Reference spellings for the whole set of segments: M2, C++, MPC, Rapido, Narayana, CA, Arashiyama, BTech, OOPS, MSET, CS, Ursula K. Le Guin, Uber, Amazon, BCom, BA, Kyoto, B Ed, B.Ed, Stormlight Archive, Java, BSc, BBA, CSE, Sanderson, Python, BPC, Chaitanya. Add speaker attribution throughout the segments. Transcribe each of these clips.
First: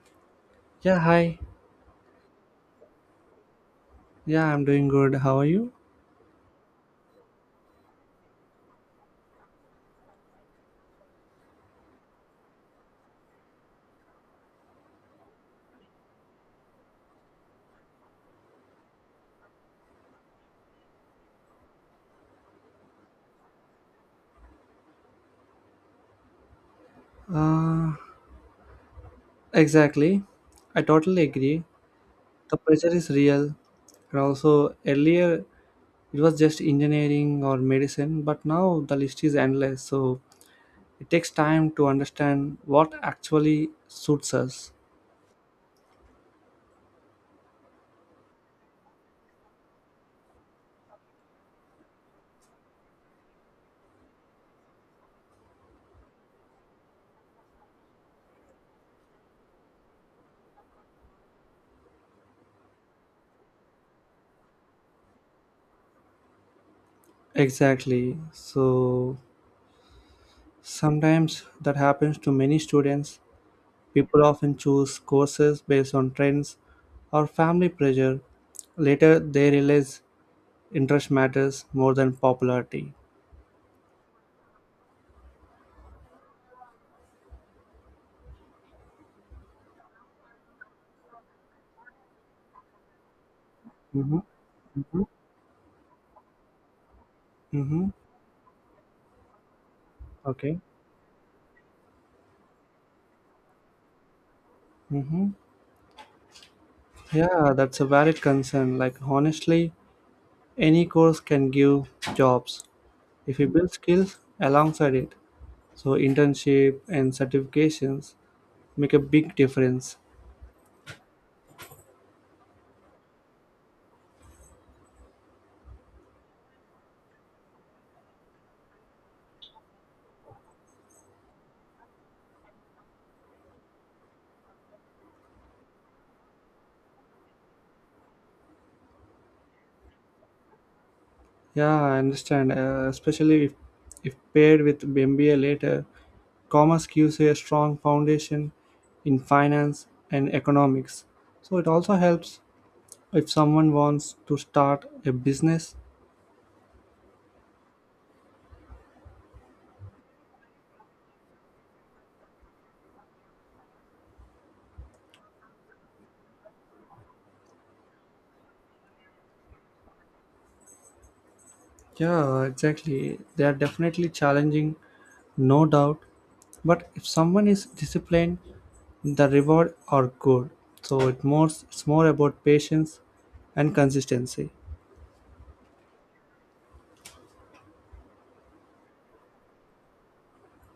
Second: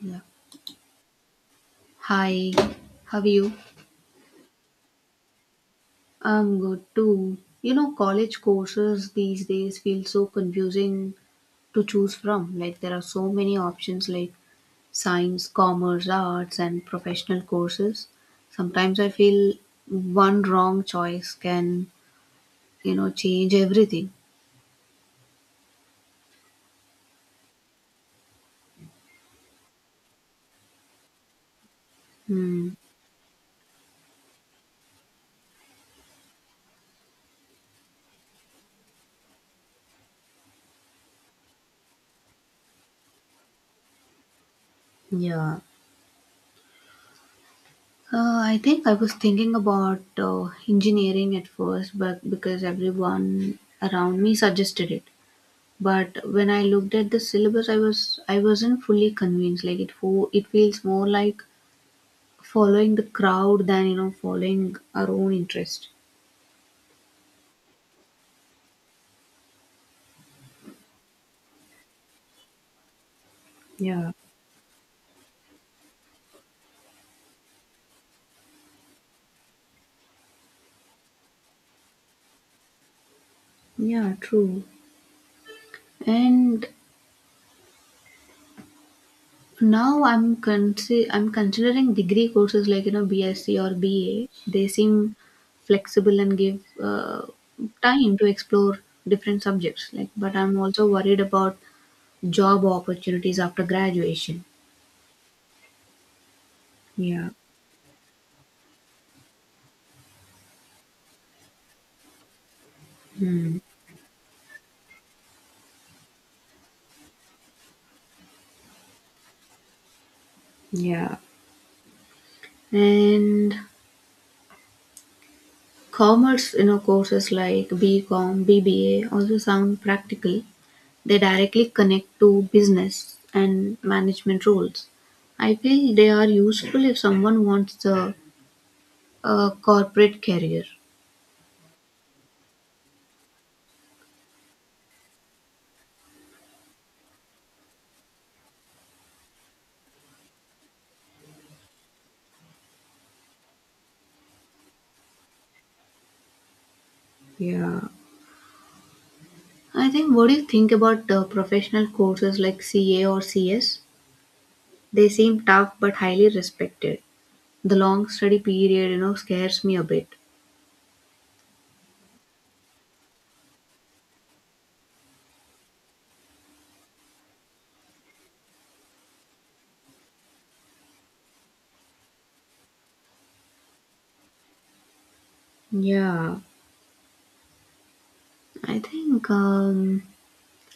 Speaker 1: Yeah.
Speaker 2: Yeah, hi.
Speaker 1: Hi, how are you?
Speaker 2: Yeah, I'm doing good. How are you?
Speaker 1: I'm good too. You know, college courses these days feel so confusing to choose from. Like, there are so many options like science, commerce, arts, and professional courses. Sometimes I feel one wrong choice can, you know, change everything.
Speaker 2: Uh, exactly. I totally agree. The
Speaker 1: Hmm.
Speaker 2: pressure is real. And also, earlier it was just engineering or medicine, but now the list is endless. So it takes time to understand what actually suits us.
Speaker 1: Yeah, I think I was thinking about engineering at first, but because everyone around me suggested it. But when I looked at the syllabus, I wasn't fully convinced. Like it feels more like following the crowd than following our own interest.
Speaker 2: Exactly. So sometimes that happens to many students.
Speaker 1: Yeah.
Speaker 2: People often choose courses based on trends or family pressure. Later, they realize interest matters more than popularity.
Speaker 1: Yeah, true. And now I'm considering degree courses like you know BSc or
Speaker 2: Hmm.
Speaker 1: BA. They
Speaker 2: Hmm.
Speaker 1: seem flexible and give
Speaker 2: Mm-hmm.
Speaker 1: time to explore different subjects. Like, but I'm
Speaker 2: Okay.
Speaker 1: also worried about job opportunities after graduation.
Speaker 2: Mm-hmm.
Speaker 1: Yeah.
Speaker 2: Yeah, that's a valid concern. Like, honestly, any course can give jobs if you
Speaker 1: Hmm.
Speaker 2: build skills alongside it. So, internship and certifications make a big difference.
Speaker 1: Yeah. And commerce, you know, courses like BCom, BBA also sound practical. They directly connect to business and management roles. I feel they are useful if someone wants the a corporate career.
Speaker 2: Yeah, I understand. Especially if paired with MBA later, commerce gives you a strong foundation in finance and economics. So, it also helps if someone wants to start a business.
Speaker 1: Yeah. I think what do you think about professional courses like CA or CS? They seem tough but highly respected. The long study period, you know, scares me a bit.
Speaker 2: Yeah, exactly, they are definitely challenging, no doubt, but if someone is disciplined, the reward are good. So it more it's more about patience and consistency.
Speaker 1: Yeah. I think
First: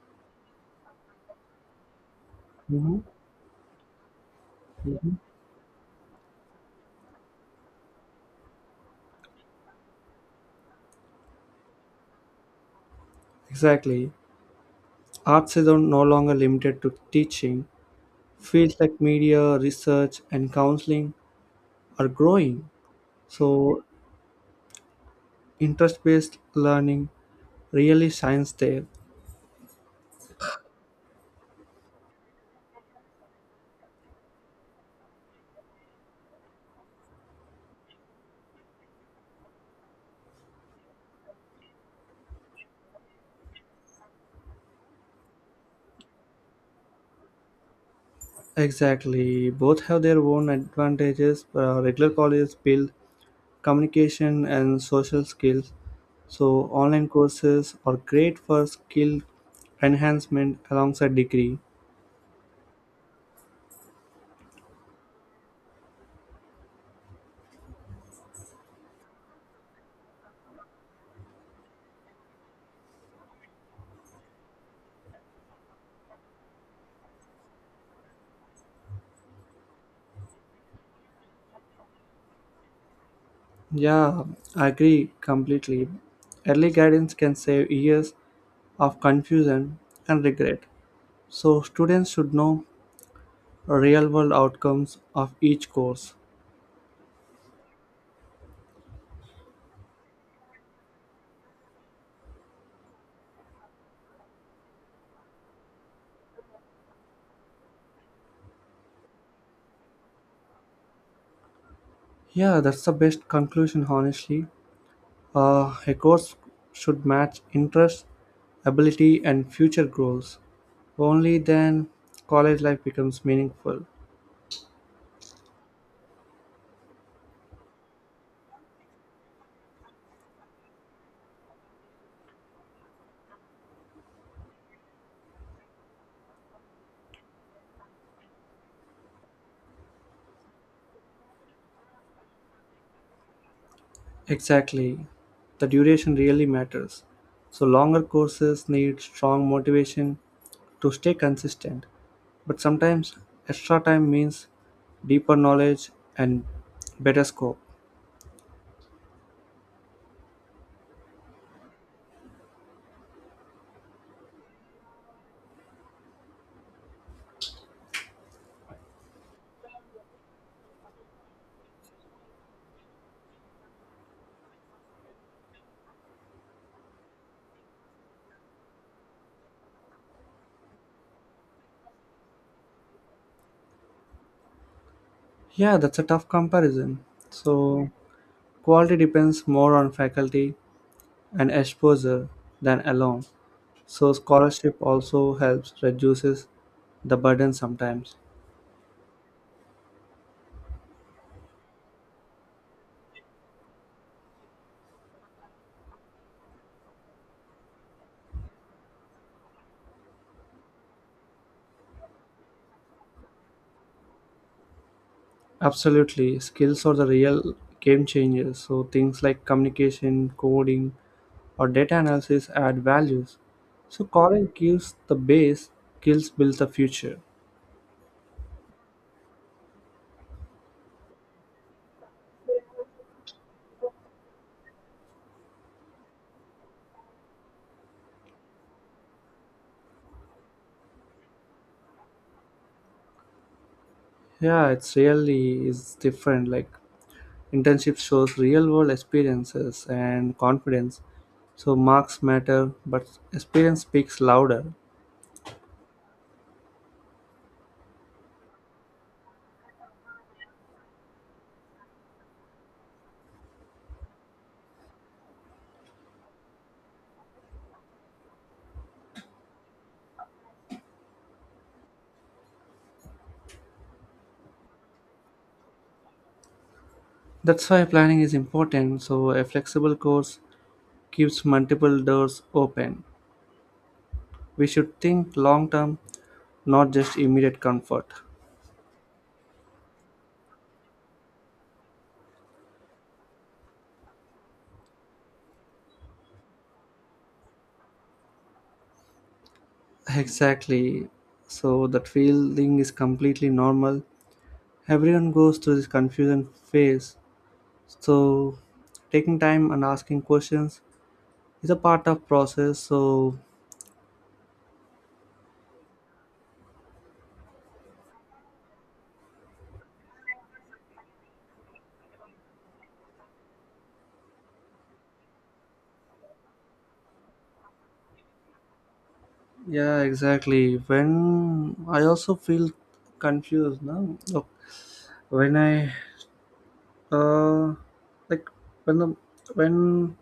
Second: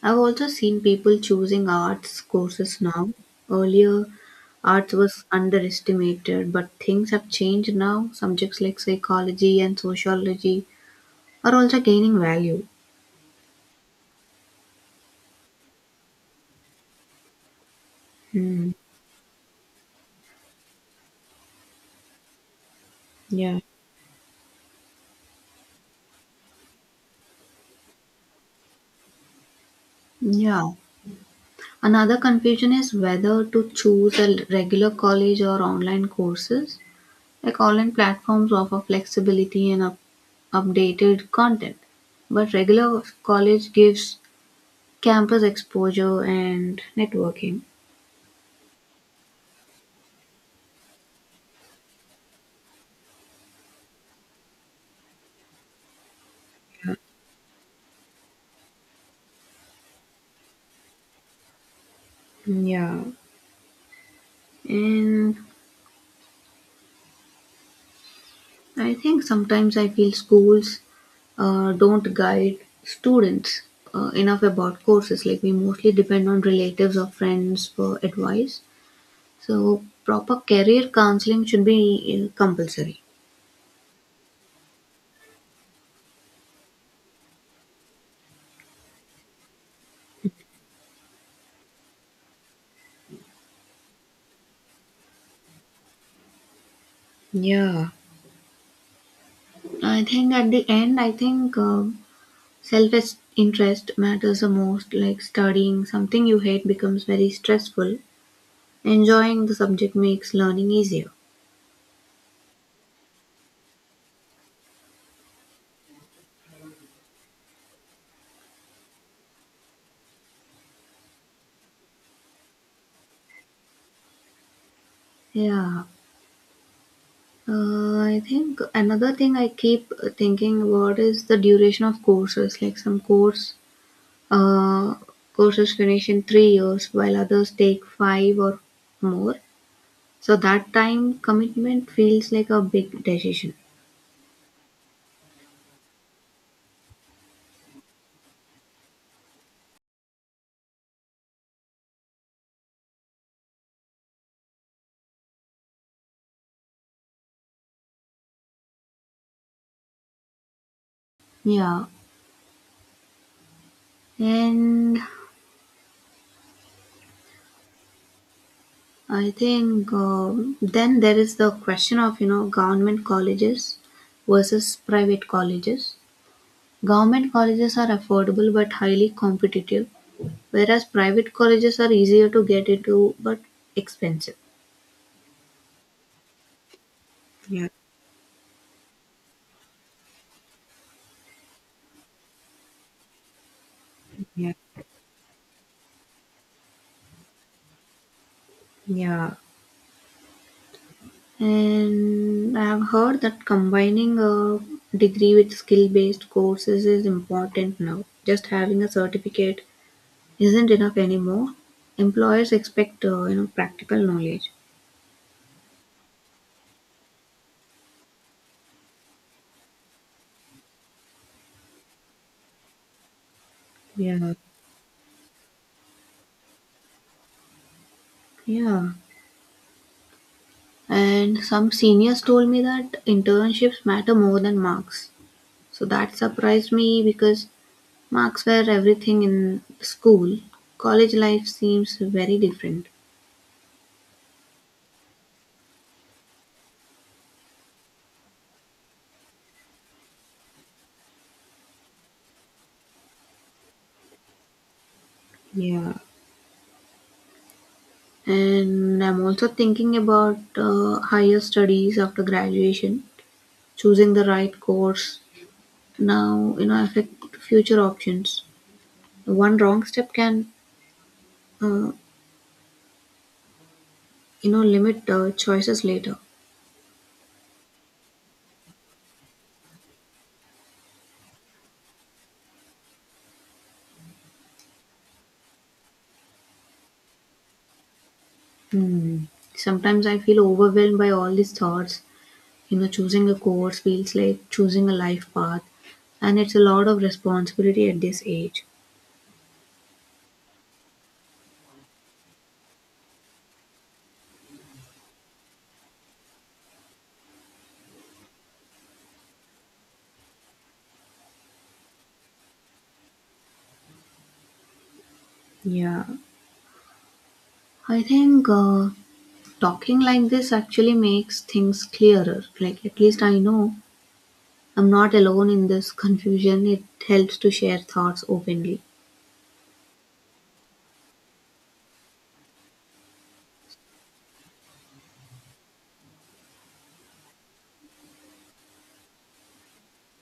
Speaker 1: I've also seen people choosing arts courses
Speaker 2: Mhm.
Speaker 1: now. Earlier, arts
Speaker 2: Yeah.
Speaker 1: was underestimated, but things have changed now. Subjects like psychology and sociology are also gaining value.
Speaker 2: Exactly. Arts is no longer limited to teaching.
Speaker 1: Hmm.
Speaker 2: Fields like media, research, and counseling are growing.
Speaker 1: Yeah.
Speaker 2: So, interest based learning really shines there.
Speaker 1: Yeah. Another confusion is whether to choose a regular college or online courses. Like online platforms offer flexibility and updated content, but regular college gives campus exposure and networking.
Speaker 2: Exactly. Both have their own advantages. Regular colleges build communication and social skills. So, online courses are great for skill enhancement alongside degree.
Speaker 1: Yeah, and I think sometimes I feel schools don't guide students enough about courses. Like we mostly depend on relatives or friends for advice. So proper career counseling should be compulsory.
Speaker 2: Yeah, I agree completely. Early guidance can save years of confusion and regret. So, students should know real world outcomes of each course.
Speaker 1: Yeah, I think at the end, I think self interest matters the most. Like studying something you hate becomes very stressful. Enjoying the subject makes learning easier.
Speaker 2: Yeah, that's the best conclusion, honestly. A course should match interests, ability, and future goals. Only then college life becomes meaningful.
Speaker 1: Yeah. I think another thing I keep thinking about is the duration of courses. Like some course uh, courses finish in 3 years, while others take five or more. So that time commitment feels like a big decision.
Speaker 2: Exactly. The duration really matters. So, longer courses need strong motivation to stay consistent. But sometimes extra time means deeper knowledge and better scope.
Speaker 1: Yeah, and I think then there is the question of you know government colleges versus private colleges. Government colleges are affordable but highly competitive, whereas private colleges are easier to get into but expensive.
Speaker 2: Yeah, that's a tough comparison.
Speaker 1: Yeah,
Speaker 2: So, quality depends more on faculty and exposure than alone. So
Speaker 1: yeah,
Speaker 2: scholarship also helps reduces the burden sometimes.
Speaker 1: yeah. And I have heard that combining a degree with skill based courses is important now. Just having a certificate isn't enough anymore. Employers expect you know practical knowledge.
Speaker 2: Absolutely, skills are the real game changers. So things like communication, coding, or data analysis add values. So
Speaker 1: Yeah,
Speaker 2: college gives the base, skills build the future.
Speaker 1: Yeah. And some seniors told me that internships matter more than marks. So that surprised me because marks were everything in school. College life seems very different.
Speaker 2: Yeah, it's really is different. Like internship shows real world experiences and confidence. So marks matter, but experience speaks louder.
Speaker 1: Yeah. And I'm also thinking about higher studies after graduation, choosing the right course now, you know, affect future options. One wrong step can, uh, you know, limit choices later.
Speaker 2: That's why planning is important. So a flexible course keeps multiple doors open. We should think long term, not just immediate comfort.
Speaker 1: Hmm. Sometimes I feel overwhelmed by all these thoughts. You know, choosing a course feels like choosing a life path, and it's a lot of responsibility at this age.
Speaker 2: Exactly. So that feeling is completely normal. Everyone goes through this confusion phase. So taking time and asking questions is a part of process. So
Speaker 1: Yeah, I think talking like this actually makes things clearer. Like at least I know I'm not alone in this confusion. It helps to share thoughts openly.
Speaker 2: yeah, exactly. When I also feel confused now. Look, when I uh like when the when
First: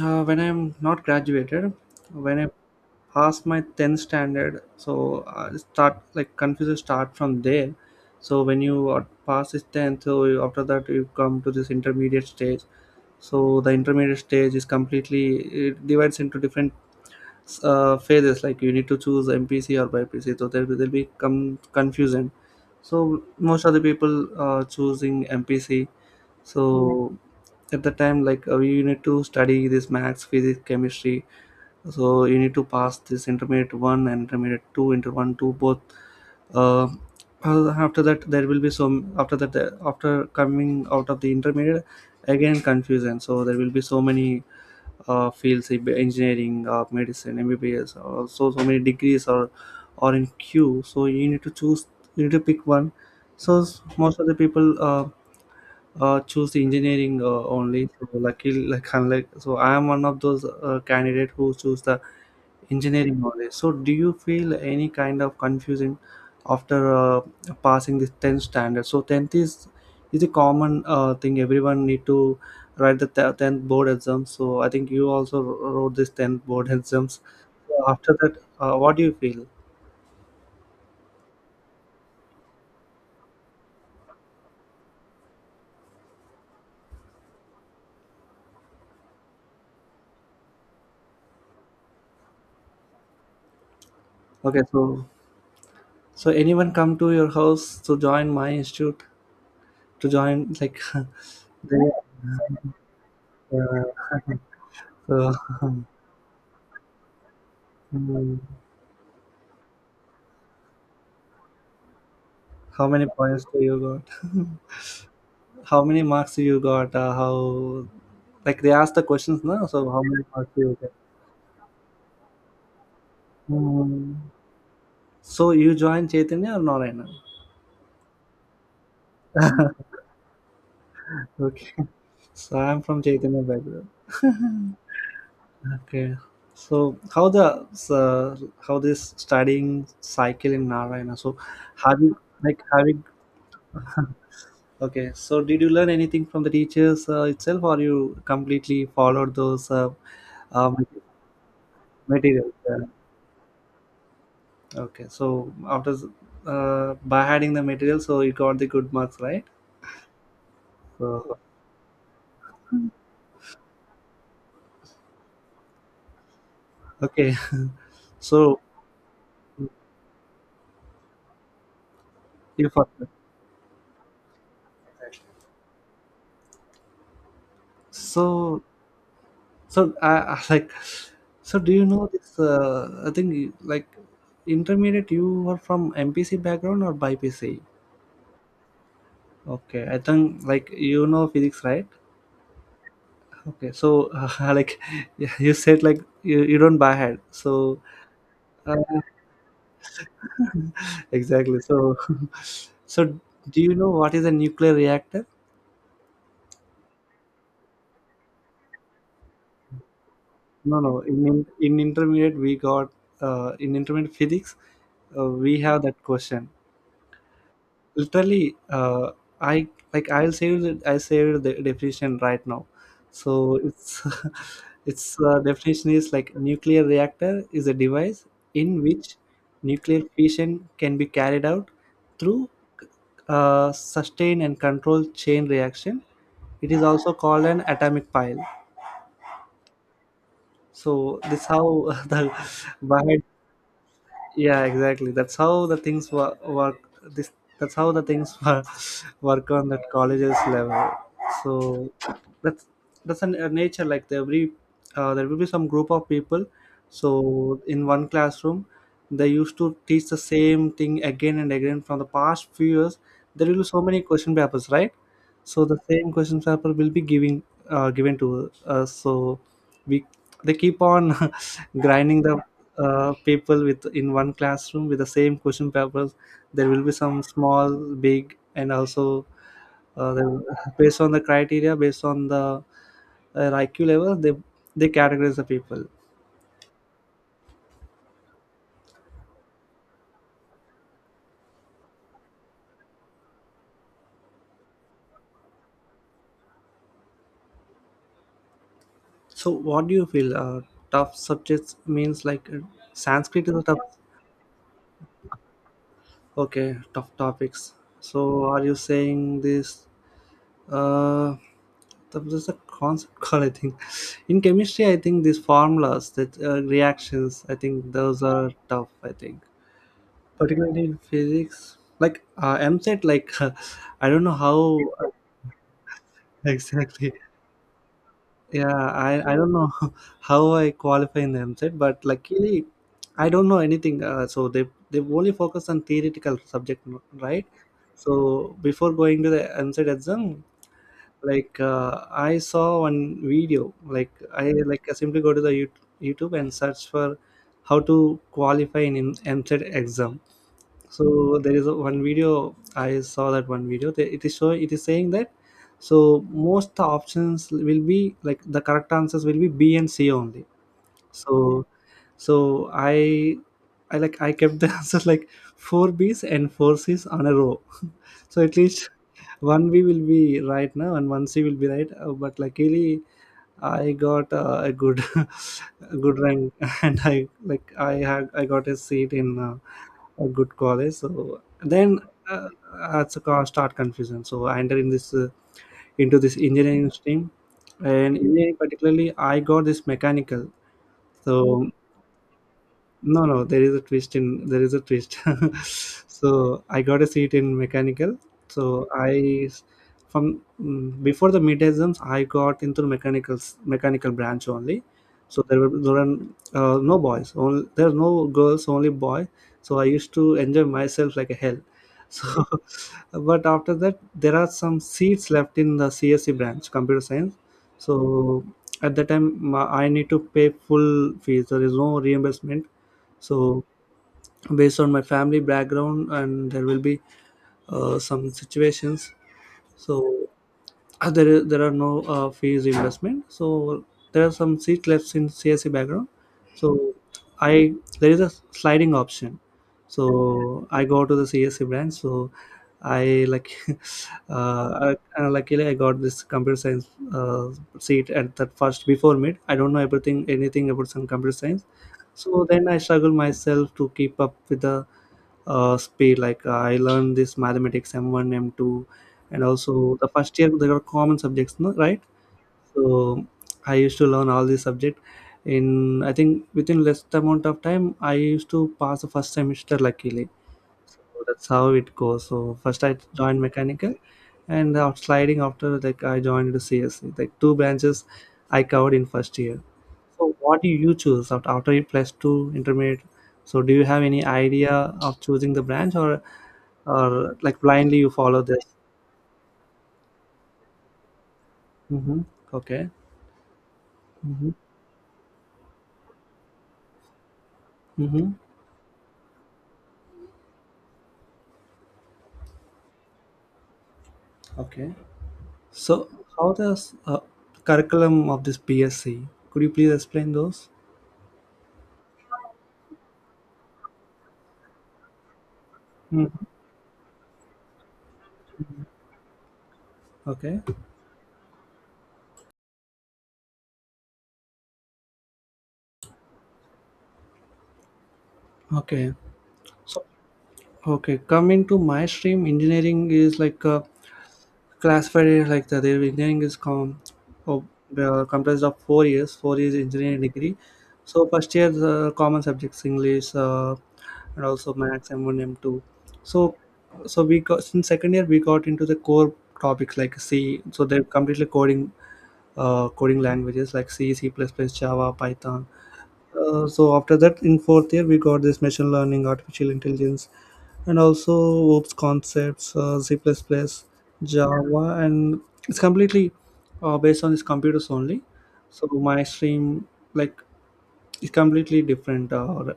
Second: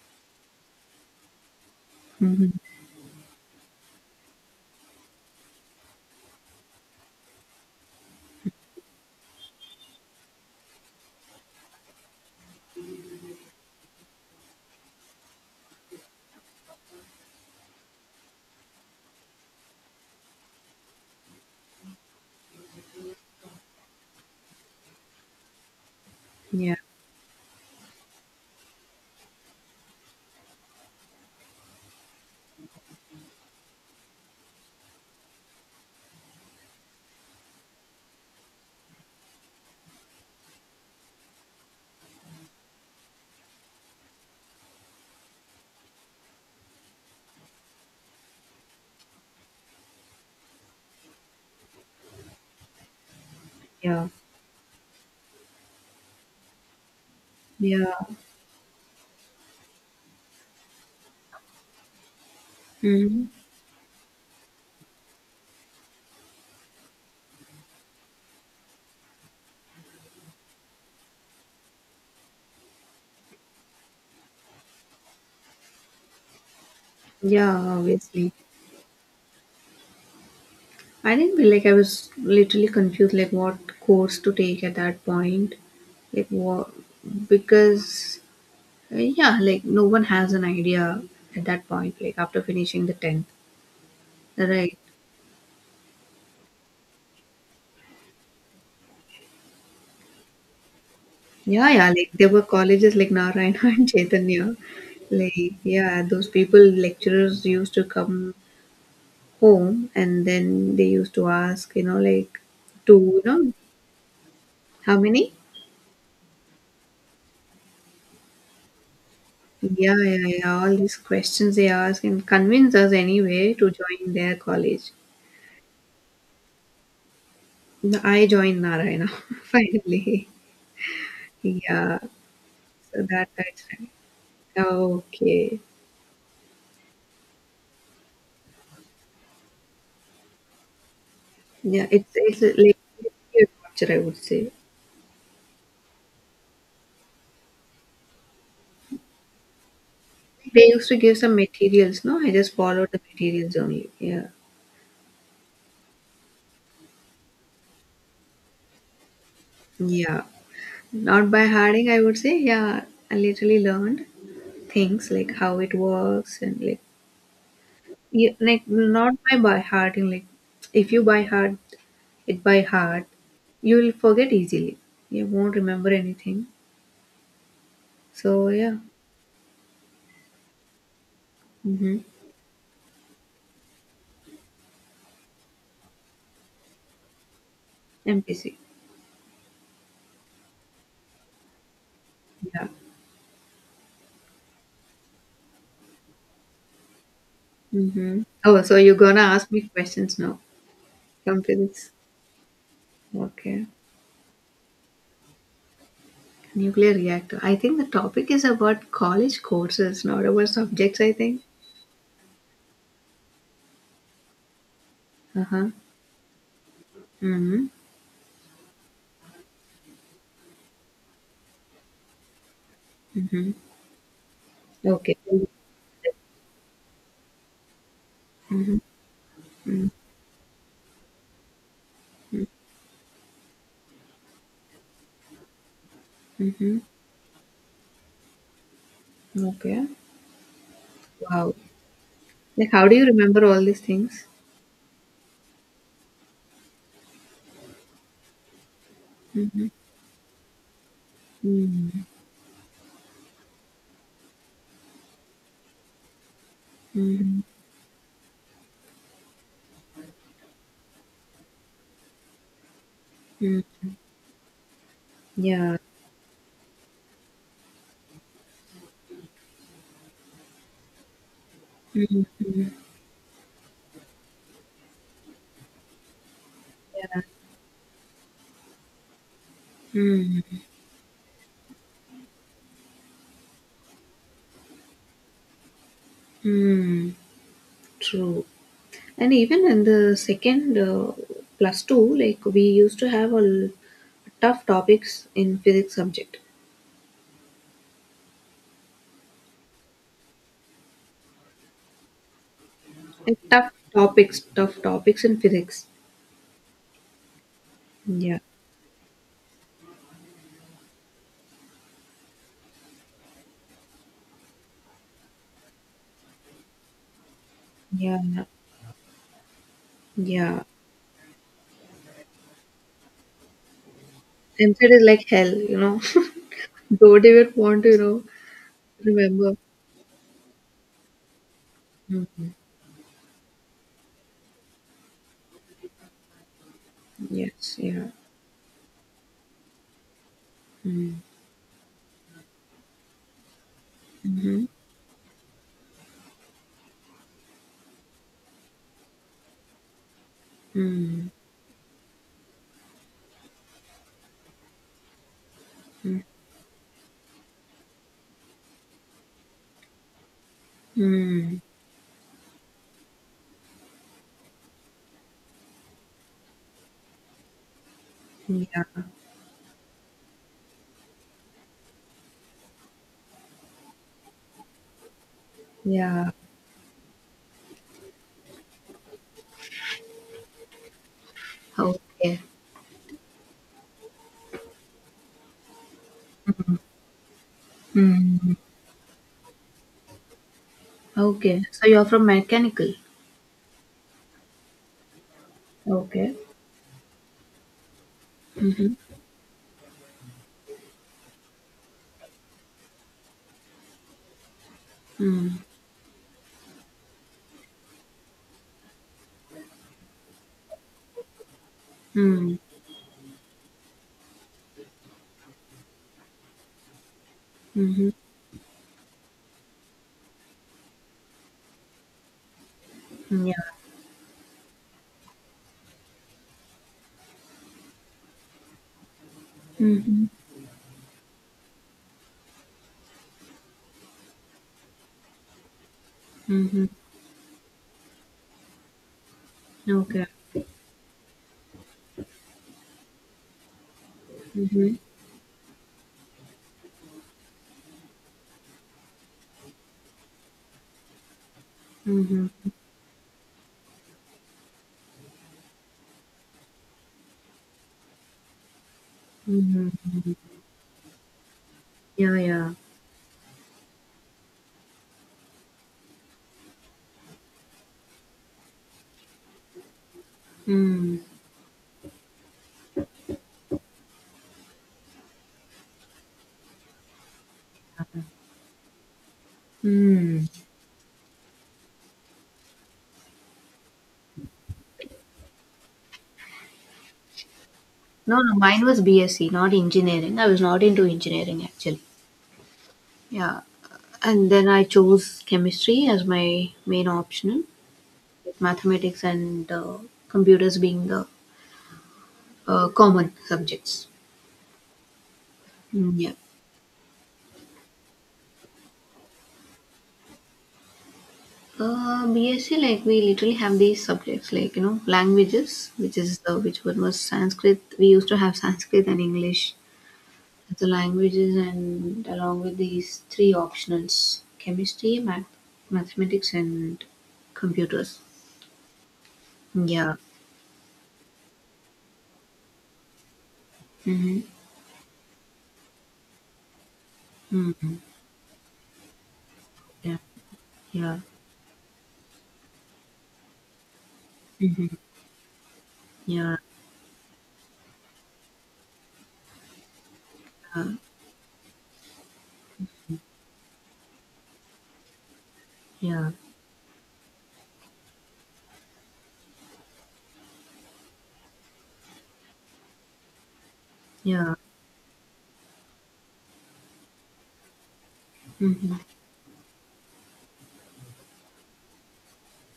Speaker 2: when I'm not graduated, when I
Speaker 1: Hmm.
Speaker 2: pass my 10th standard, so I start like confuses start from there. So when you are- pass this 10th, so you- after that you come to this intermediate stage. So the intermediate stage is completely it divides into different phases. Like you need to choose MPC or BPC. So there will be come confusion. So most of the people are choosing MPC,
Speaker 1: Yeah.
Speaker 2: so at the time like you need to study this maths physics chemistry, so you need to pass this intermediate one and intermediate two, inter 1 2 both. uh, After that there will be some after that after coming out of the intermediate, again confusion. So there will be so many fields like engineering, medicine, mbbs, or so so many degrees or in queue. So you need to choose, you need to pick one. So
Speaker 1: Yeah.
Speaker 2: most of the people choose engineering
Speaker 1: Yeah.
Speaker 2: only. So lucky, like unlike, so I am one of those candidate who choose the engineering
Speaker 1: Hmm.
Speaker 2: only. So do you feel any kind of confusion after passing this 10th standard? So 10th is a common thing. Everyone need to 10th board exam. So I think you also wrote this 10th board exams.
Speaker 1: Yeah,
Speaker 2: So after
Speaker 1: obviously.
Speaker 2: that, what do you feel?
Speaker 1: I think like I was literally confused like what course to take at that point, like what, because yeah, like no one has an idea at that point, like after finishing the 10th.
Speaker 2: Okay,
Speaker 1: Right.
Speaker 2: so anyone come to your house to join my institute to join like
Speaker 1: Yeah,
Speaker 2: they,
Speaker 1: yeah, like there were colleges like
Speaker 2: uh,
Speaker 1: Narayana and Chaitanya.
Speaker 2: So,
Speaker 1: Like, yeah, those people, lecturers used to come
Speaker 2: hmm,
Speaker 1: home and then they used to ask, you know, like,
Speaker 2: how
Speaker 1: to,
Speaker 2: many
Speaker 1: you
Speaker 2: points
Speaker 1: know,
Speaker 2: do you got?
Speaker 1: how many?
Speaker 2: How many marks do you got? Like they ask the questions now. So
Speaker 1: Yeah,
Speaker 2: how many
Speaker 1: yeah,
Speaker 2: marks do
Speaker 1: yeah,
Speaker 2: you
Speaker 1: all
Speaker 2: get?
Speaker 1: these questions they ask and convince us anyway to join
Speaker 2: Hmm.
Speaker 1: their college.
Speaker 2: So you joined Chaitanya or Narayana?
Speaker 1: I joined Narayana finally.
Speaker 2: Okay.
Speaker 1: Yeah,
Speaker 2: So I'm from
Speaker 1: so that
Speaker 2: Chaitanya
Speaker 1: that's
Speaker 2: background.
Speaker 1: right. Okay.
Speaker 2: Okay. So how the so how this studying cycle in Narayana? So
Speaker 1: Yeah,
Speaker 2: have
Speaker 1: it's
Speaker 2: you like
Speaker 1: like
Speaker 2: having
Speaker 1: culture, I would say.
Speaker 2: okay? So did you learn anything from the teachers itself, or you completely followed those
Speaker 1: They
Speaker 2: um,
Speaker 1: used to give some materials, no? I
Speaker 2: material.
Speaker 1: just
Speaker 2: Yeah.
Speaker 1: followed the materials only. Yeah.
Speaker 2: Okay. By adding the material, so you got the good marks, right?
Speaker 1: Yeah. Not
Speaker 2: So
Speaker 1: by harding, I would say. Yeah, I literally learned things like how it works and like
Speaker 2: okay.
Speaker 1: yeah,
Speaker 2: So
Speaker 1: like not by by hearting. Like if you by heart it by
Speaker 2: you first.
Speaker 1: heart, you will forget easily. You won't remember anything. So
Speaker 2: So
Speaker 1: yeah.
Speaker 2: so I like. So do you
Speaker 1: Mm-hmm.
Speaker 2: know this? I think like intermediate. You were from MPC background or BPC?
Speaker 1: MPC.
Speaker 2: Okay. I think like you know physics, right?
Speaker 1: Yeah.
Speaker 2: Okay. So like yeah, you said like you don't buy head. So
Speaker 1: Mm-hmm. Oh,
Speaker 2: uh,
Speaker 1: so you're gonna ask me questions now. Come to
Speaker 2: exactly.
Speaker 1: this.
Speaker 2: So, so do
Speaker 1: Okay.
Speaker 2: you know what is a nuclear reactor?
Speaker 1: Nuclear reactor. I think the topic is about college courses, not about
Speaker 2: No,
Speaker 1: subjects,
Speaker 2: no.
Speaker 1: I
Speaker 2: In
Speaker 1: think.
Speaker 2: in, in intermediate, we got in intermediate physics, we
Speaker 1: Uh-huh.
Speaker 2: have that question.
Speaker 1: Mm-hmm.
Speaker 2: Literally I like I'll save it. I saved the definition right now. So it's its
Speaker 1: Okay.
Speaker 2: definition is like nuclear reactor is a device in which nuclear fission can be carried out through sustained and controlled chain reaction. It
Speaker 1: Mm-hmm.
Speaker 2: is also called an atomic pile.
Speaker 1: Okay.
Speaker 2: So this
Speaker 1: Wow.
Speaker 2: how the
Speaker 1: Like, how do you
Speaker 2: Bahad,
Speaker 1: remember all these things?
Speaker 2: yeah, exactly, that's how the things work. This That's how the things work on that colleges level. So
Speaker 1: Mm-hmm.
Speaker 2: that's that's a nature like there every there will be some group of people.
Speaker 1: Hmm.
Speaker 2: So in one classroom they used to teach the same thing again and again from the past few years. There will be so many question papers, right? So the
Speaker 1: Yeah.
Speaker 2: same question paper will be giving given to us. So we they keep on grinding the people with in one classroom with the same question papers. There will be some small big and also uh, the- based on the criteria, based on the iq level, they categorize the people.
Speaker 1: Mm-hmm. True. And even in the second plus two, like, we used to have a l- tough topics in physics subject.
Speaker 2: So what do you feel tough subjects means like
Speaker 1: Like,
Speaker 2: sanskrit is a tough
Speaker 1: tough topics in physics.
Speaker 2: okay tough topics. So
Speaker 1: Yeah.
Speaker 2: are you saying this uh that was a concept called I think in chemistry I think these formulas that reactions, I think those
Speaker 1: Yeah.
Speaker 2: are tough I think,
Speaker 1: Yeah,
Speaker 2: particularly in physics like mset like I don't know how.
Speaker 1: MZ is like hell, you know.
Speaker 2: Exactly.
Speaker 1: Don't even want to, you know,
Speaker 2: Yeah, I don't
Speaker 1: remember.
Speaker 2: know how I qualify in the mset, but
Speaker 1: Mm.
Speaker 2: luckily I don't know anything. So they only focus on theoretical subject, right?
Speaker 1: Yes, yeah.
Speaker 2: So before going to the mset exam,
Speaker 1: Mm.
Speaker 2: like I saw one video
Speaker 1: Mm-hmm.
Speaker 2: like I simply go to the youtube and search for how to qualify in mset exam.
Speaker 1: Mm.
Speaker 2: So there is a, one video I saw, that one video that it is show it is saying that so most the options will be like the correct answers will be b and c only.
Speaker 1: Mm.
Speaker 2: So so I like I kept the answers like four b's and four c's on a row. So at
Speaker 1: Yeah,
Speaker 2: least one we will be right now, and one C will be right. But luckily, I got a good, a good
Speaker 1: yeah.
Speaker 2: rank, and I like I had I got a seat in a good college. So then
Speaker 1: Okay.
Speaker 2: uh, that's a start confusion. So I entered in this into this engineering stream, and engineering
Speaker 1: Mm.
Speaker 2: particularly I got this mechanical.
Speaker 1: Okay.
Speaker 2: So
Speaker 1: So you're from mechanical.
Speaker 2: no, no, there is a twist.
Speaker 1: Okay.
Speaker 2: So I got a seat in mechanical. So
Speaker 1: Mm-hmm.
Speaker 2: from mm, before the mid exams I got into mechanical branch only. So
Speaker 1: Mm.
Speaker 2: there were no boys. Only there are no girls, only boy. So I used to enjoy myself like a hell. So,
Speaker 1: Mm.
Speaker 2: but after that there are some seats left in the CSE branch, computer science.
Speaker 1: Mm-hmm.
Speaker 2: So at that time I need to pay full fees. There is no reimbursement,
Speaker 1: Yeah.
Speaker 2: so based on my family background, and there will be some situations.
Speaker 1: Mm-hmm.
Speaker 2: So there are no fees investment. So there are some seats left in CSE background.
Speaker 1: Mm-hmm.
Speaker 2: So I there is a sliding option.
Speaker 1: Okay.
Speaker 2: So I go to the CSE branch. So I like uh,
Speaker 1: Mm-hmm.
Speaker 2: I, luckily I got this computer science seat at that first before mid. I don't know everything anything about some computer science. So then
Speaker 1: Mm-hmm.
Speaker 2: I struggle myself to keep up with the speed. Like I learned this mathematics M1, M2, and also the
Speaker 1: Mm-hmm.
Speaker 2: first year there are common subjects, no, right?
Speaker 1: Yeah, yeah.
Speaker 2: So I used to learn all these subject. In I think within less amount of time, I used to pass the first semester luckily.
Speaker 1: Mm.
Speaker 2: So that's how it goes. So first I joined mechanical, and out sliding after like I joined the CSE. Like two branches, I covered in first year. So
Speaker 1: Mm.
Speaker 2: what do you choose after you plus two intermediate? So do you have any idea of choosing the branch or like blindly you
Speaker 1: No,
Speaker 2: follow
Speaker 1: no,
Speaker 2: this?
Speaker 1: mine was BSc, not engineering. I was not into engineering actually.
Speaker 2: Mm-hmm. Okay.
Speaker 1: Yeah. And
Speaker 2: Mm-hmm.
Speaker 1: then I chose chemistry as my main optional,
Speaker 2: Mm-hmm.
Speaker 1: with mathematics and computers being the common subjects.
Speaker 2: Okay. So
Speaker 1: Mm, yeah.
Speaker 2: how does curriculum of this BSc? Could you please explain those?
Speaker 1: BSc, like we literally have these subjects, like you know, languages, which
Speaker 2: Hmm.
Speaker 1: is which one was Sanskrit. We used to have Sanskrit and English
Speaker 2: Okay.
Speaker 1: the languages, and along with these three optionals, chemistry, mathematics, and computers.
Speaker 2: Okay. So
Speaker 1: Yeah.
Speaker 2: okay, coming to my stream, engineering is like a,
Speaker 1: Mm-hmm.
Speaker 2: classified it like that. Their engineering is oh,
Speaker 1: Mm.
Speaker 2: comprised of 4 years
Speaker 1: Yeah.
Speaker 2: engineering degree.
Speaker 1: Yeah.
Speaker 2: So first year the common subjects English, and also
Speaker 1: Mm-hmm.
Speaker 2: Maths M1 M2. So
Speaker 1: Yeah.
Speaker 2: so we got in second year, we got into the core topics like C. So
Speaker 1: uh,
Speaker 2: they're completely coding languages like C, C++, plus plus, Java, Python.
Speaker 1: yeah.
Speaker 2: So after that in fourth year we got this machine learning, artificial intelligence, and also OOPS concepts, C++,
Speaker 1: Yeah.
Speaker 2: Java, and it's completely based on these computers only. So
Speaker 1: Mm-hmm.
Speaker 2: my stream like is completely different.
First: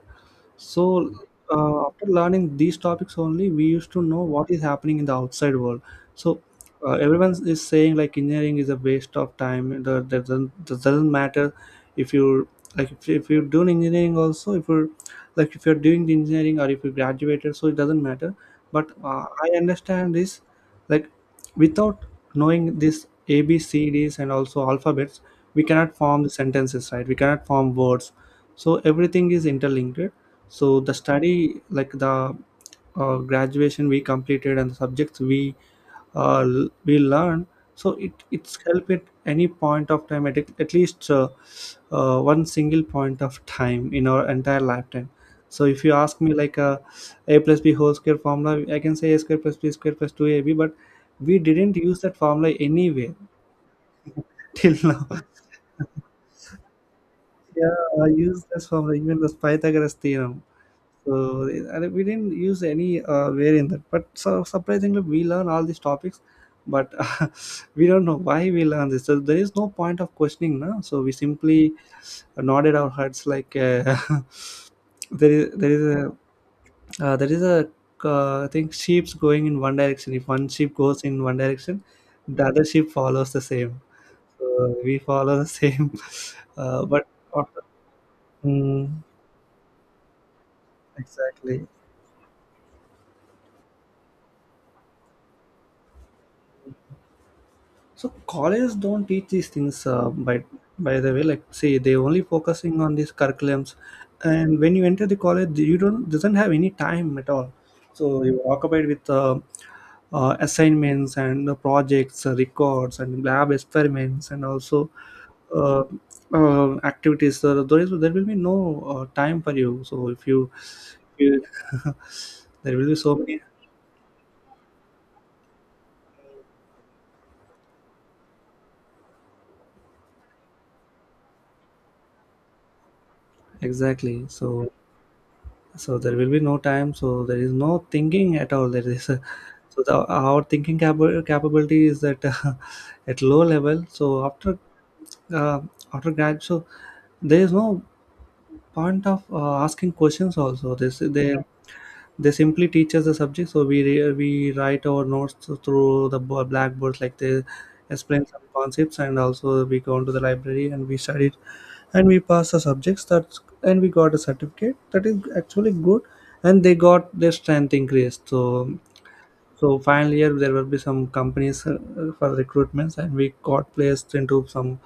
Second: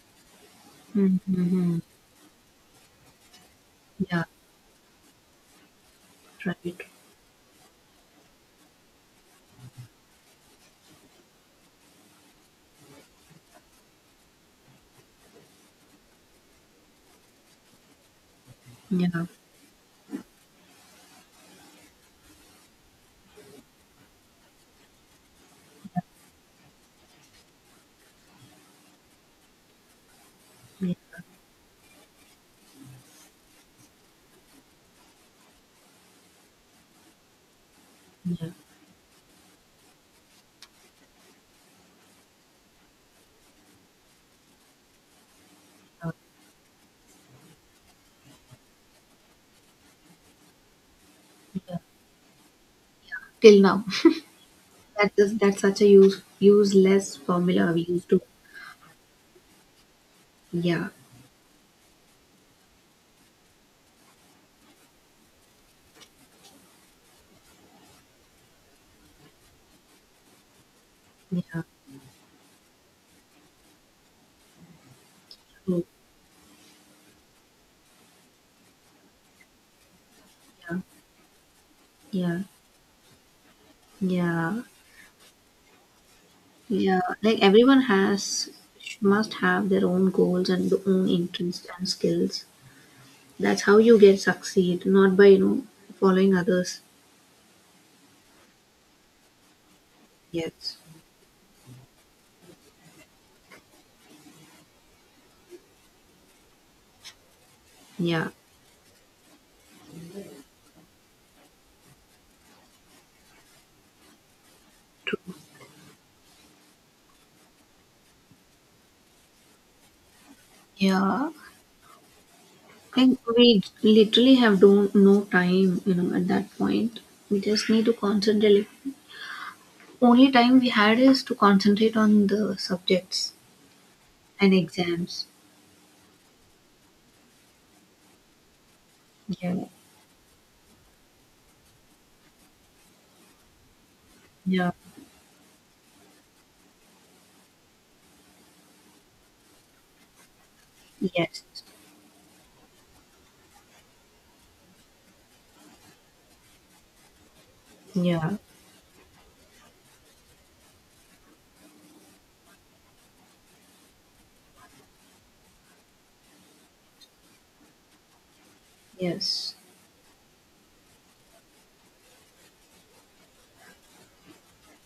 Speaker 2: so
Speaker 1: Mm-hmm.
Speaker 2: After learning these topics only, we used to know
Speaker 1: Yeah.
Speaker 2: what is happening in the outside world. So
Speaker 1: Right.
Speaker 2: everyone is saying like engineering is a waste of time. That doesn't matter if you like if you're doing engineering also if you're like if you're doing the engineering or if you graduated, so it doesn't matter, but
Speaker 1: Yeah.
Speaker 2: I understand this. Like without knowing this A B C D's and also alphabets, we cannot form the sentences, right, we cannot form words, so everything is interlinked, so the
Speaker 1: Yeah,
Speaker 2: study like the graduation we completed and the subjects we learn, so it
Speaker 1: yeah.
Speaker 2: it's help at any point of time, at least one single point of time in our entire lifetime. So if you ask me, like, a plus b whole square formula, I can say a square plus b square plus 2ab, but we didn't use that formula anywhere
Speaker 1: Till now.
Speaker 2: till now.
Speaker 1: That's such a useless formula we
Speaker 2: Yeah, I
Speaker 1: used to.
Speaker 2: use this formula, even the Pythagoras theorem.
Speaker 1: Yeah.
Speaker 2: So and we didn't use any way in that, but so surprisingly, we learn all these topics, but we don't know why we learn this. So there is no point of questioning, no? So we simply
Speaker 1: Yeah.
Speaker 2: nodded our heads like, there is there is
Speaker 1: True.
Speaker 2: a there is a I think sheep's going in one direction. If one sheep
Speaker 1: Yeah.
Speaker 2: goes in one direction,
Speaker 1: Yeah.
Speaker 2: the other sheep follows the same.
Speaker 1: Yeah.
Speaker 2: So we follow the same,
Speaker 1: Yeah,
Speaker 2: but
Speaker 1: like
Speaker 2: after,
Speaker 1: everyone has
Speaker 2: mm,
Speaker 1: must have their own goals and their own interests
Speaker 2: exactly.
Speaker 1: and skills. That's how you get succeed, not by you know following others.
Speaker 2: So colleges don't teach these things, by
Speaker 1: Yes.
Speaker 2: by the way, like say they only focusing on these curriculums, and when you enter the college, you don't doesn't have any time at all. So
Speaker 1: Yeah,
Speaker 2: you are occupied with assignments and projects, records, and lab experiments, and also
Speaker 1: true.
Speaker 2: uh, activities. There will be no time for you. So if you,
Speaker 1: Yeah,
Speaker 2: you there will be so
Speaker 1: like
Speaker 2: many,
Speaker 1: we literally have don't no time, you know, at that point. We just need to concentrate. Like, only time we had is to concentrate on the subjects
Speaker 2: exactly.
Speaker 1: and
Speaker 2: So
Speaker 1: exams.
Speaker 2: so there will be no time, so there is no thinking at all, there is a,
Speaker 1: Yeah,
Speaker 2: so our capability is at at low level, so
Speaker 1: yeah,
Speaker 2: uh, after grad, so there is no point of asking questions also this they. Yeah.
Speaker 1: yes,
Speaker 2: They simply teach us the subject, so we write our notes through the blackboard, like they explain
Speaker 1: yeah,
Speaker 2: some concepts and also we go into the library and we study and we passed the subjects that, and we got a certificate that is actually good, and they got their strength increased, so
Speaker 1: yes.
Speaker 2: so final year there will be some companies for recruitments, and we got placed into some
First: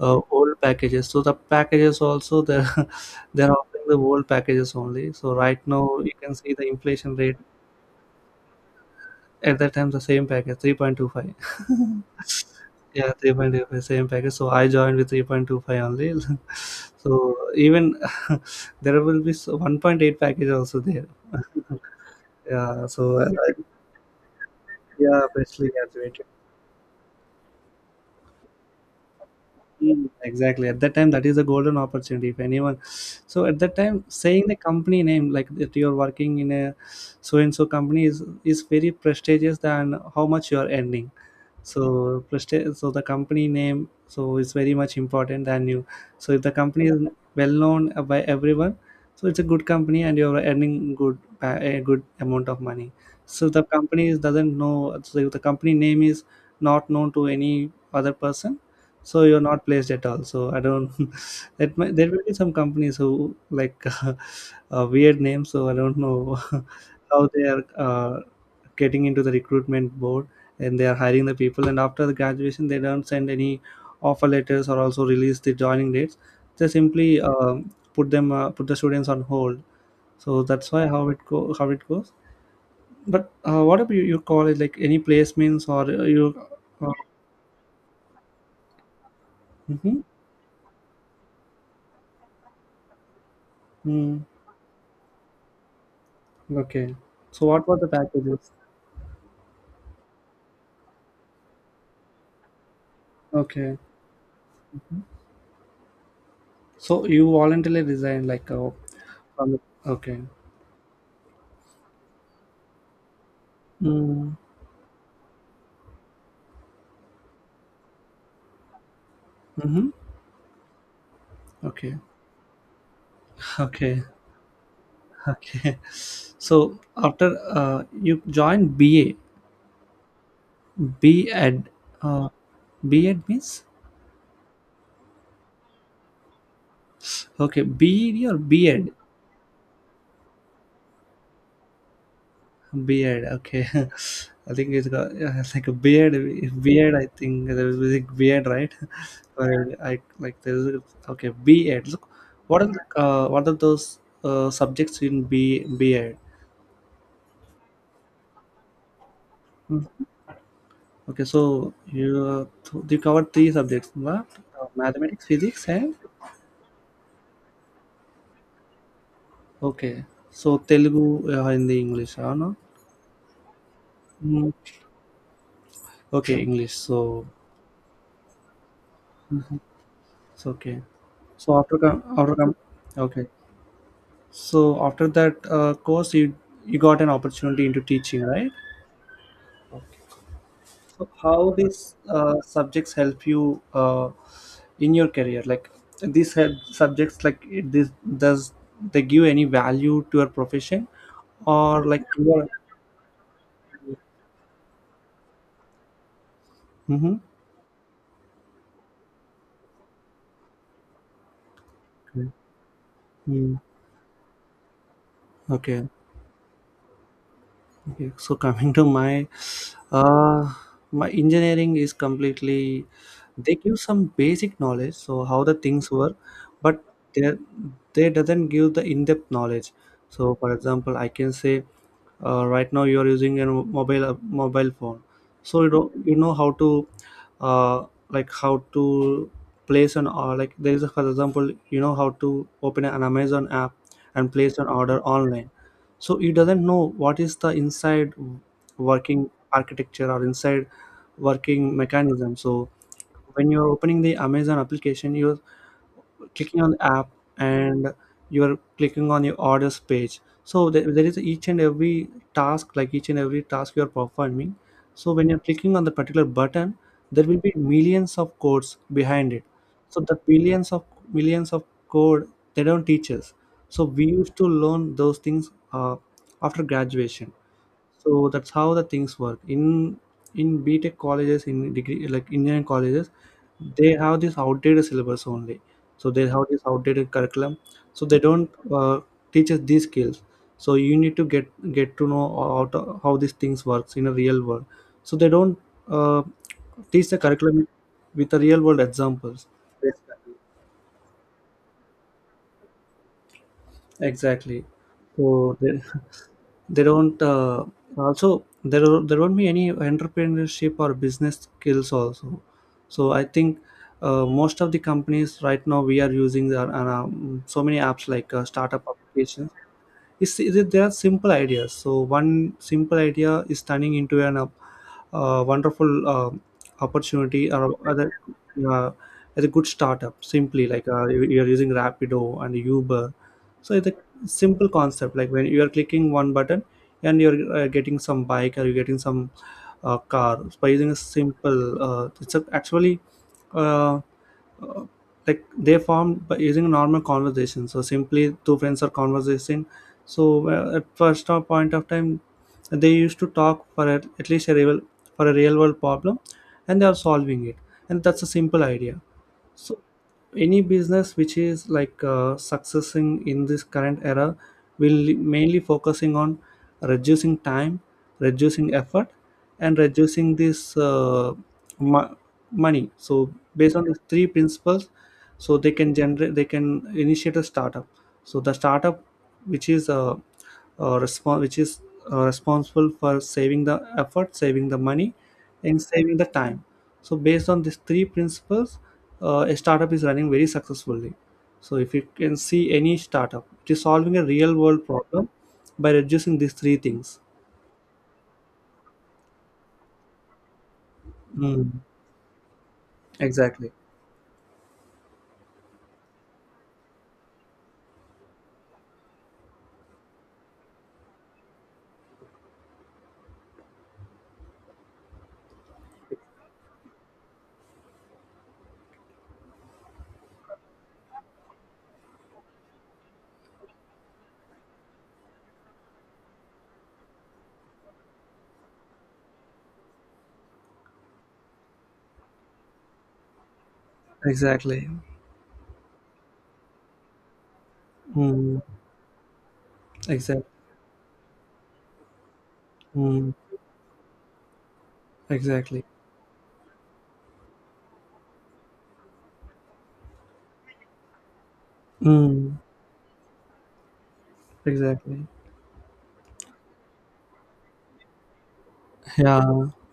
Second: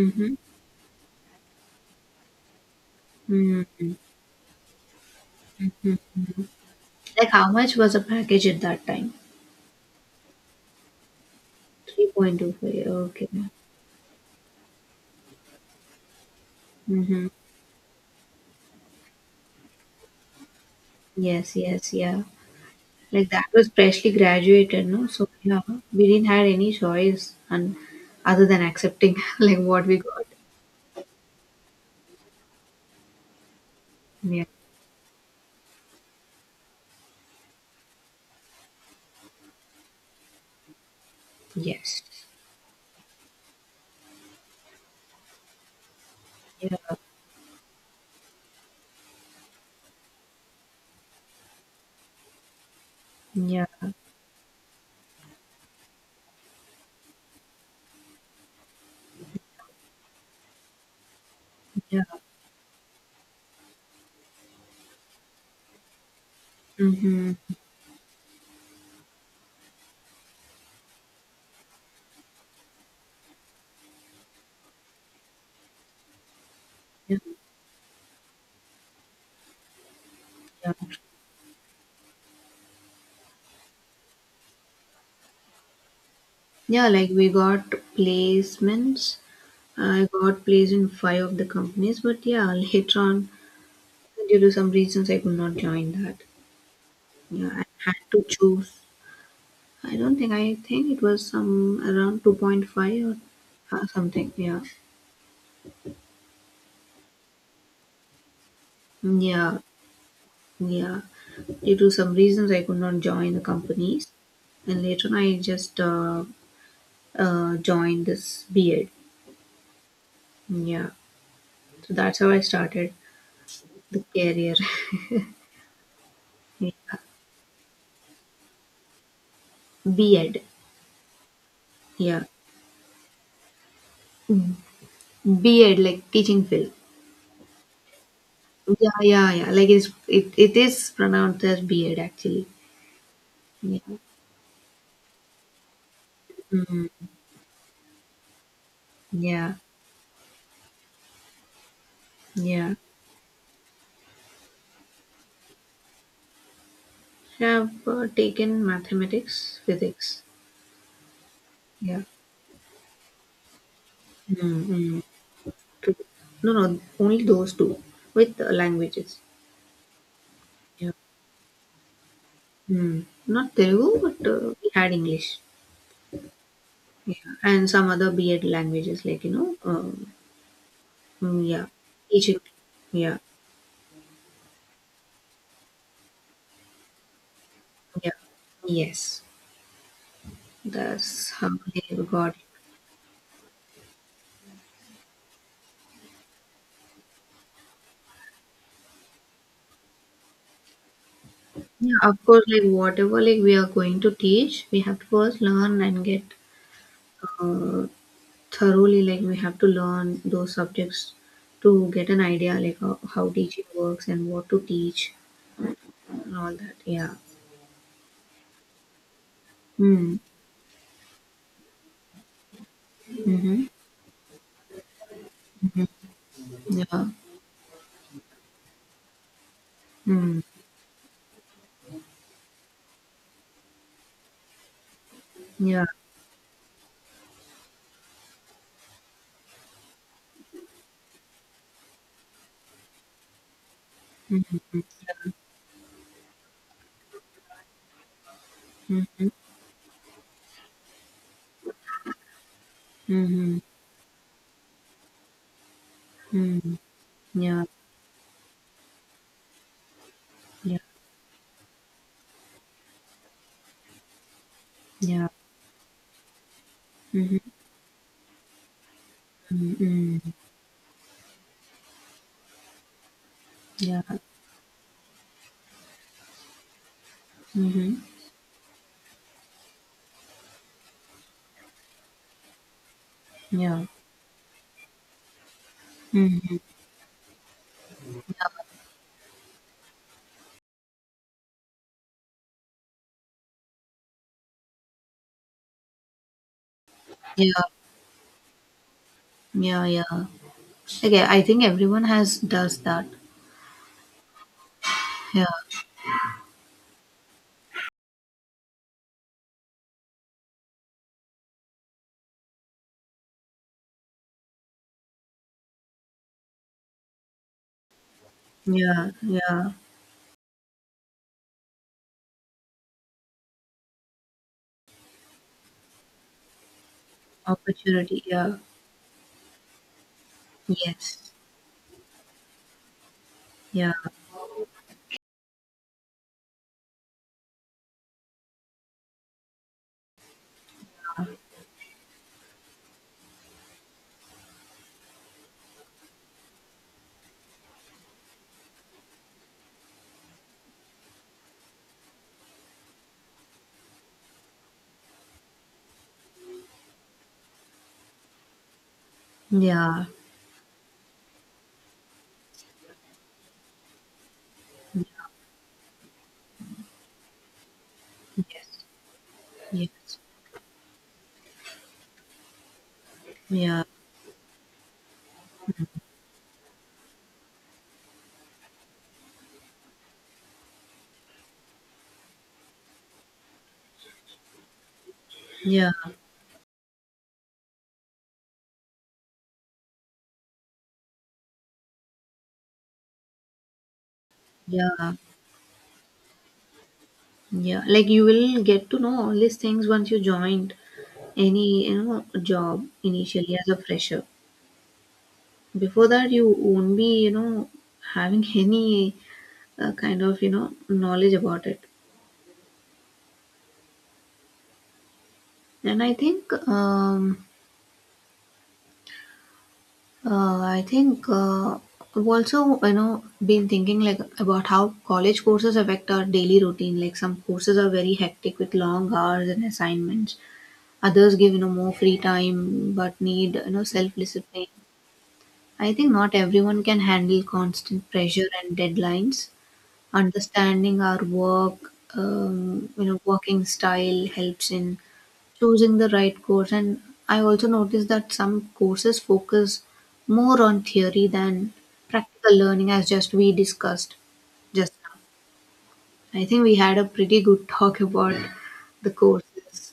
Speaker 2: old packages, so the packages also they're they're offering
Speaker 1: Mm-hmm.
Speaker 2: the old packages only, so right now you can see the inflation
Speaker 1: Like
Speaker 2: rate.
Speaker 1: how much was a package at that time?
Speaker 2: At that time, the same package, 3.25.
Speaker 1: 3.25.
Speaker 2: Yeah,
Speaker 1: Okay.
Speaker 2: 3.25, same package. So I joined with 3.25 only.
Speaker 1: Mm-hmm.
Speaker 2: So even there will be so 1.8 package also there.
Speaker 1: Yes, yes, yeah.
Speaker 2: Yeah, so
Speaker 1: Like that
Speaker 2: like,
Speaker 1: was freshly graduated, no?
Speaker 2: yeah,
Speaker 1: So yeah,
Speaker 2: freshly
Speaker 1: we
Speaker 2: graduated.
Speaker 1: didn't have any choice and other than accepting like what we
Speaker 2: Mm,
Speaker 1: got.
Speaker 2: exactly. At that time, that is a golden opportunity. If anyone, so at that time, saying
Speaker 1: Yeah.
Speaker 2: the company name like that you're working in a so and so company is very prestigious than how much you are earning. So
Speaker 1: Yes.
Speaker 2: so the company name so is very much important than you, so if the
Speaker 1: Yeah.
Speaker 2: company is well known by everyone, so it's a good company and you're earning a good amount of money, so the
Speaker 1: Yeah.
Speaker 2: doesn't know, so if the company name is not known to any other person, so you're not placed at all, so I don't that might,
Speaker 1: Yeah.
Speaker 2: there will be some companies who like a weird name, so I don't know how
Speaker 1: Mm-hmm.
Speaker 2: they are getting into the recruitment board, and they are hiring the people, and after the graduation they don't send any offer letters or also release the joining dates, they
Speaker 1: Yeah.
Speaker 2: simply put them, put the students on hold, so that's
Speaker 1: Yeah.
Speaker 2: why how it goes. But what about you, your college like any placements or you?
Speaker 1: Yeah,
Speaker 2: uh,
Speaker 1: like we got placements.
Speaker 2: mhm.
Speaker 1: I got placed in five of the companies, but yeah, later on,
Speaker 2: Mm,
Speaker 1: due to some reasons, I could not join that.
Speaker 2: okay, so
Speaker 1: Yeah, I
Speaker 2: what were the
Speaker 1: had to
Speaker 2: packages?
Speaker 1: choose. I don't think I think it was some around 2.5 or
Speaker 2: Okay,
Speaker 1: something. Yeah.
Speaker 2: so you voluntarily resigned like,
Speaker 1: Mm,
Speaker 2: from
Speaker 1: yeah.
Speaker 2: okay.
Speaker 1: Yeah. Due to some reasons I could not join the companies
Speaker 2: Mm.
Speaker 1: and later on I just joined this B Ed.
Speaker 2: Mm-hmm.
Speaker 1: Mm, yeah. So
Speaker 2: Okay.
Speaker 1: that's how I started
Speaker 2: Okay.
Speaker 1: the career.
Speaker 2: Okay.
Speaker 1: Yeah.
Speaker 2: So after you join BA,
Speaker 1: B Ed.
Speaker 2: B.Ed,
Speaker 1: Yeah.
Speaker 2: uh, B Ed means
Speaker 1: B Ed like teaching field.
Speaker 2: okay, B.Ed or B Ed,
Speaker 1: Yeah, yeah, yeah. Like it's it, it is pronounced as B Ed actually.
Speaker 2: B Ed. Okay,
Speaker 1: Yeah.
Speaker 2: I think it's got, yeah, it's like a beard,
Speaker 1: Mm,
Speaker 2: beard. I think there is a beard, right?
Speaker 1: yeah.
Speaker 2: Where I like there is a, okay B.Ed. Look, what are
Speaker 1: Yeah,
Speaker 2: those subjects in B B.Ed?
Speaker 1: have taken mathematics,
Speaker 2: Hmm.
Speaker 1: physics.
Speaker 2: Okay, so
Speaker 1: Yeah,
Speaker 2: you covered three subjects, what?
Speaker 1: mm-hmm.
Speaker 2: Mathematics, physics, and
Speaker 1: No, no, only those two with languages.
Speaker 2: okay, so
Speaker 1: Yeah.
Speaker 2: Telugu or Hindi, English, or no?
Speaker 1: Hmm. Not Telugu, but
Speaker 2: Hmm.
Speaker 1: we had English.
Speaker 2: Okay, English.
Speaker 1: Yeah,
Speaker 2: So
Speaker 1: and some other B.Ed languages like you know,
Speaker 2: it's okay.
Speaker 1: mm,
Speaker 2: So
Speaker 1: yeah, Egypt. Yeah,
Speaker 2: okay. So after that, course, you got an opportunity into
Speaker 1: yeah,
Speaker 2: teaching, right?
Speaker 1: yes.
Speaker 2: So
Speaker 1: That's
Speaker 2: how
Speaker 1: how
Speaker 2: these
Speaker 1: they got it.
Speaker 2: subjects help you in your career? Like these help subjects, like this, does they give any value to your profession or
Speaker 1: Yeah,
Speaker 2: like
Speaker 1: of course,
Speaker 2: your?
Speaker 1: like whatever like we are going to teach, we have to first learn and get
Speaker 2: Uh huh.
Speaker 1: uh, thoroughly, like we have to learn those subjects to get an idea like how
Speaker 2: Hmm.
Speaker 1: teaching works and what to teach,
Speaker 2: Okay.
Speaker 1: and all that. Yeah.
Speaker 2: Okay, so coming to my
Speaker 1: Mm.
Speaker 2: uh my engineering is completely, they
Speaker 1: Mm-hmm.
Speaker 2: give some basic knowledge so how the things work, but
Speaker 1: Yeah.
Speaker 2: they they doesn't give the in-depth knowledge, so
Speaker 1: Mm.
Speaker 2: for example I can say right now you are using a mobile phone, so you
Speaker 1: Yeah.
Speaker 2: know you know how to, like, how to place an, or like there is a, for example you know how to open an Amazon app and place an order
Speaker 1: Mm-hmm.
Speaker 2: online. So he doesn't know what is the inside working
Speaker 1: Mm-hmm.
Speaker 2: architecture or inside working mechanism, so when
Speaker 1: Mm-hmm.
Speaker 2: you're opening the Amazon application you're clicking on
Speaker 1: Mm-hmm.
Speaker 2: the app
Speaker 1: Yeah.
Speaker 2: and you are clicking on your orders page. So
Speaker 1: Yeah.
Speaker 2: there is each and every task, like each and every task you are performing, so when
Speaker 1: Yeah.
Speaker 2: you're clicking on the particular button there
Speaker 1: Mm-hmm.
Speaker 2: will be millions of codes behind it, so the
Speaker 1: Mm-hmm.
Speaker 2: billions of millions of code they don't teach us, so
Speaker 1: Yeah.
Speaker 2: we used to learn those things after graduation.
Speaker 1: Mm-hmm.
Speaker 2: So that's how the things work in BTech colleges, in degree like engineering colleges,
Speaker 1: Yeah.
Speaker 2: they have this outdated syllabus only, so they have
Speaker 1: Mm-hmm.
Speaker 2: this outdated curriculum. So they don't teach us these skills, so you need to get to know how, to, how these things works in a real world, so they don't uh, teach the
Speaker 1: Yeah.
Speaker 2: curriculum with the real world examples,
Speaker 1: Yeah. Yeah.
Speaker 2: exactly.
Speaker 1: Okay. I think everyone has does that.
Speaker 2: Exactly.
Speaker 1: Yeah.
Speaker 2: So they, they don't, also there won't be any entrepreneurship or business skills also. So I think most of the companies right now we are using are, so many apps like startup
Speaker 1: Yeah.
Speaker 2: applications,
Speaker 1: Yeah.
Speaker 2: is it there are simple ideas, so one simple idea is turning into an wonderful opportunity or other,
Speaker 1: Opportunity. Yeah.
Speaker 2: uh, as a good startup. Simply like, uh, you-
Speaker 1: Yes.
Speaker 2: you're using Rapido and Uber, so it's
Speaker 1: Yeah.
Speaker 2: a simple concept like when you are clicking one button and you're getting some bike or you're getting some car. So, by using a simple, it's a, actually, uh, uh, like they formed by using normal conversation, so simply two friends are conversing. So at first point of time they used to talk for at least a real for a real world problem and they are solving it, and that's a simple idea. So,
Speaker 1: Yeah.
Speaker 2: any business which is like, successing in this current era
Speaker 1: Yeah.
Speaker 2: will mainly focusing on reducing time, reducing
Speaker 1: Yes.
Speaker 2: effort, and
Speaker 1: Yes.
Speaker 2: reducing this, mo- money. So, based
Speaker 1: Yeah.
Speaker 2: on these three principles, so they can generate, they can initiate a startup. So, the startup which is uh, which is responsible for saving the effort, saving the money, and
Speaker 1: Yeah.
Speaker 2: saving the time. So, based on these three principles, a startup is running very successfully. So if you can see any startup, it is solving a real world
Speaker 1: Yeah.
Speaker 2: problem by reducing these three things.
Speaker 1: Yeah. Like you will get to know all these things once you joined
Speaker 2: Mm,
Speaker 1: any, you know, job initially as
Speaker 2: exactly.
Speaker 1: a fresher. Before that, you won't be, you know, having any kind of, you know, knowledge about it. And I think, I've also, you know, been thinking like about how college courses affect our daily routine. Like some courses are very hectic with long hours and assignments. Others give, you know, more free time but need, you know, self-discipline.
Speaker 2: Exactly.
Speaker 1: I think not everyone can handle constant pressure
Speaker 2: Mm,
Speaker 1: and deadlines.
Speaker 2: exactly.
Speaker 1: Understanding our you know,
Speaker 2: Mm,
Speaker 1: working style helps in
Speaker 2: exactly.
Speaker 1: choosing the right course. And I also noticed that some courses focus more on theory than practical
Speaker 2: Mm,
Speaker 1: learning, as just we discussed just now.
Speaker 2: exactly.
Speaker 1: I think we had a pretty good talk about the
Speaker 2: Yeah.
Speaker 1: courses.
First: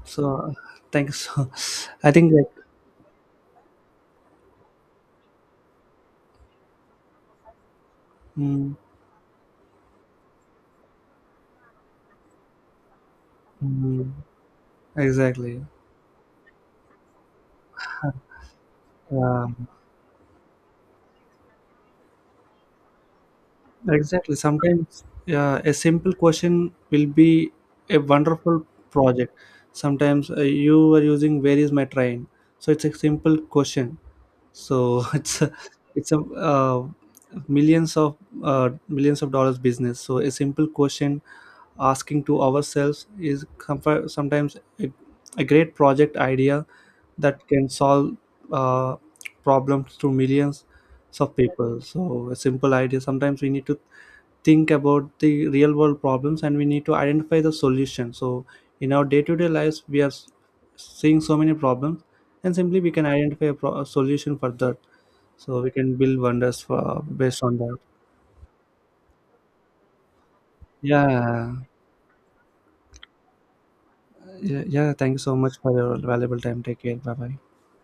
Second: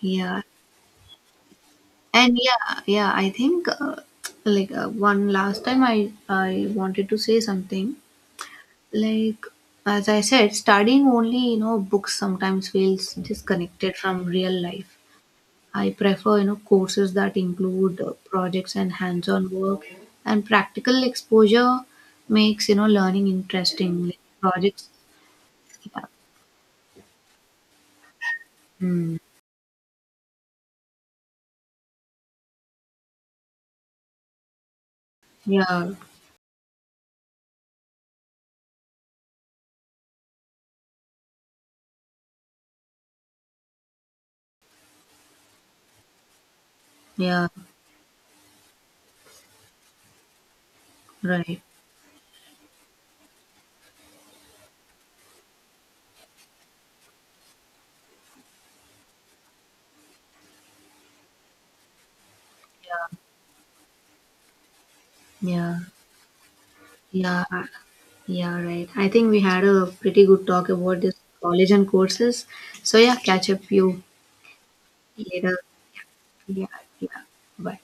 Speaker 1: Yeah.
Speaker 2: So thanks. I think
Speaker 1: And
Speaker 2: that.
Speaker 1: yeah, I think one last time I wanted to say something
Speaker 2: Mm,
Speaker 1: like, as I said, studying only you know books sometimes feels disconnected
Speaker 2: mm,
Speaker 1: from real life.
Speaker 2: exactly.
Speaker 1: I prefer you know courses that include projects and
Speaker 2: Yeah.
Speaker 1: hands-on work, and practical exposure makes you know learning interesting. Like
Speaker 2: Exactly.
Speaker 1: projects,
Speaker 2: Sometimes a
Speaker 1: yeah,
Speaker 2: simple question will be a wonderful
Speaker 1: mm,
Speaker 2: project. Sometimes you are using "Where is my train," so it's a simple question. So it's a,
Speaker 1: yeah,
Speaker 2: it's a uh, millions of millions of dollars business. So a simple question asking to ourselves is comfort, sometimes a great project idea that
Speaker 1: yeah,
Speaker 2: can solve uh, problems to millions of
Speaker 1: right,
Speaker 2: people, so a simple idea sometimes, we need to think about the real world problems and we need to identify the solution, so in our day-to-day lives we are seeing so many problems and simply we can
Speaker 1: yeah,
Speaker 2: identify a a solution for that, so we
Speaker 1: yeah.
Speaker 2: can build wonders for based
Speaker 1: Yeah,
Speaker 2: on
Speaker 1: I-
Speaker 2: that,
Speaker 1: yeah, right. I think we had a pretty good talk about this
Speaker 2: yeah.
Speaker 1: college and courses. So yeah, catch up you
Speaker 2: Yeah, yeah, thank you so much
Speaker 1: later.
Speaker 2: for your valuable time,
Speaker 1: Yeah,
Speaker 2: take care, bye
Speaker 1: yeah.
Speaker 2: bye.
Speaker 1: Bye.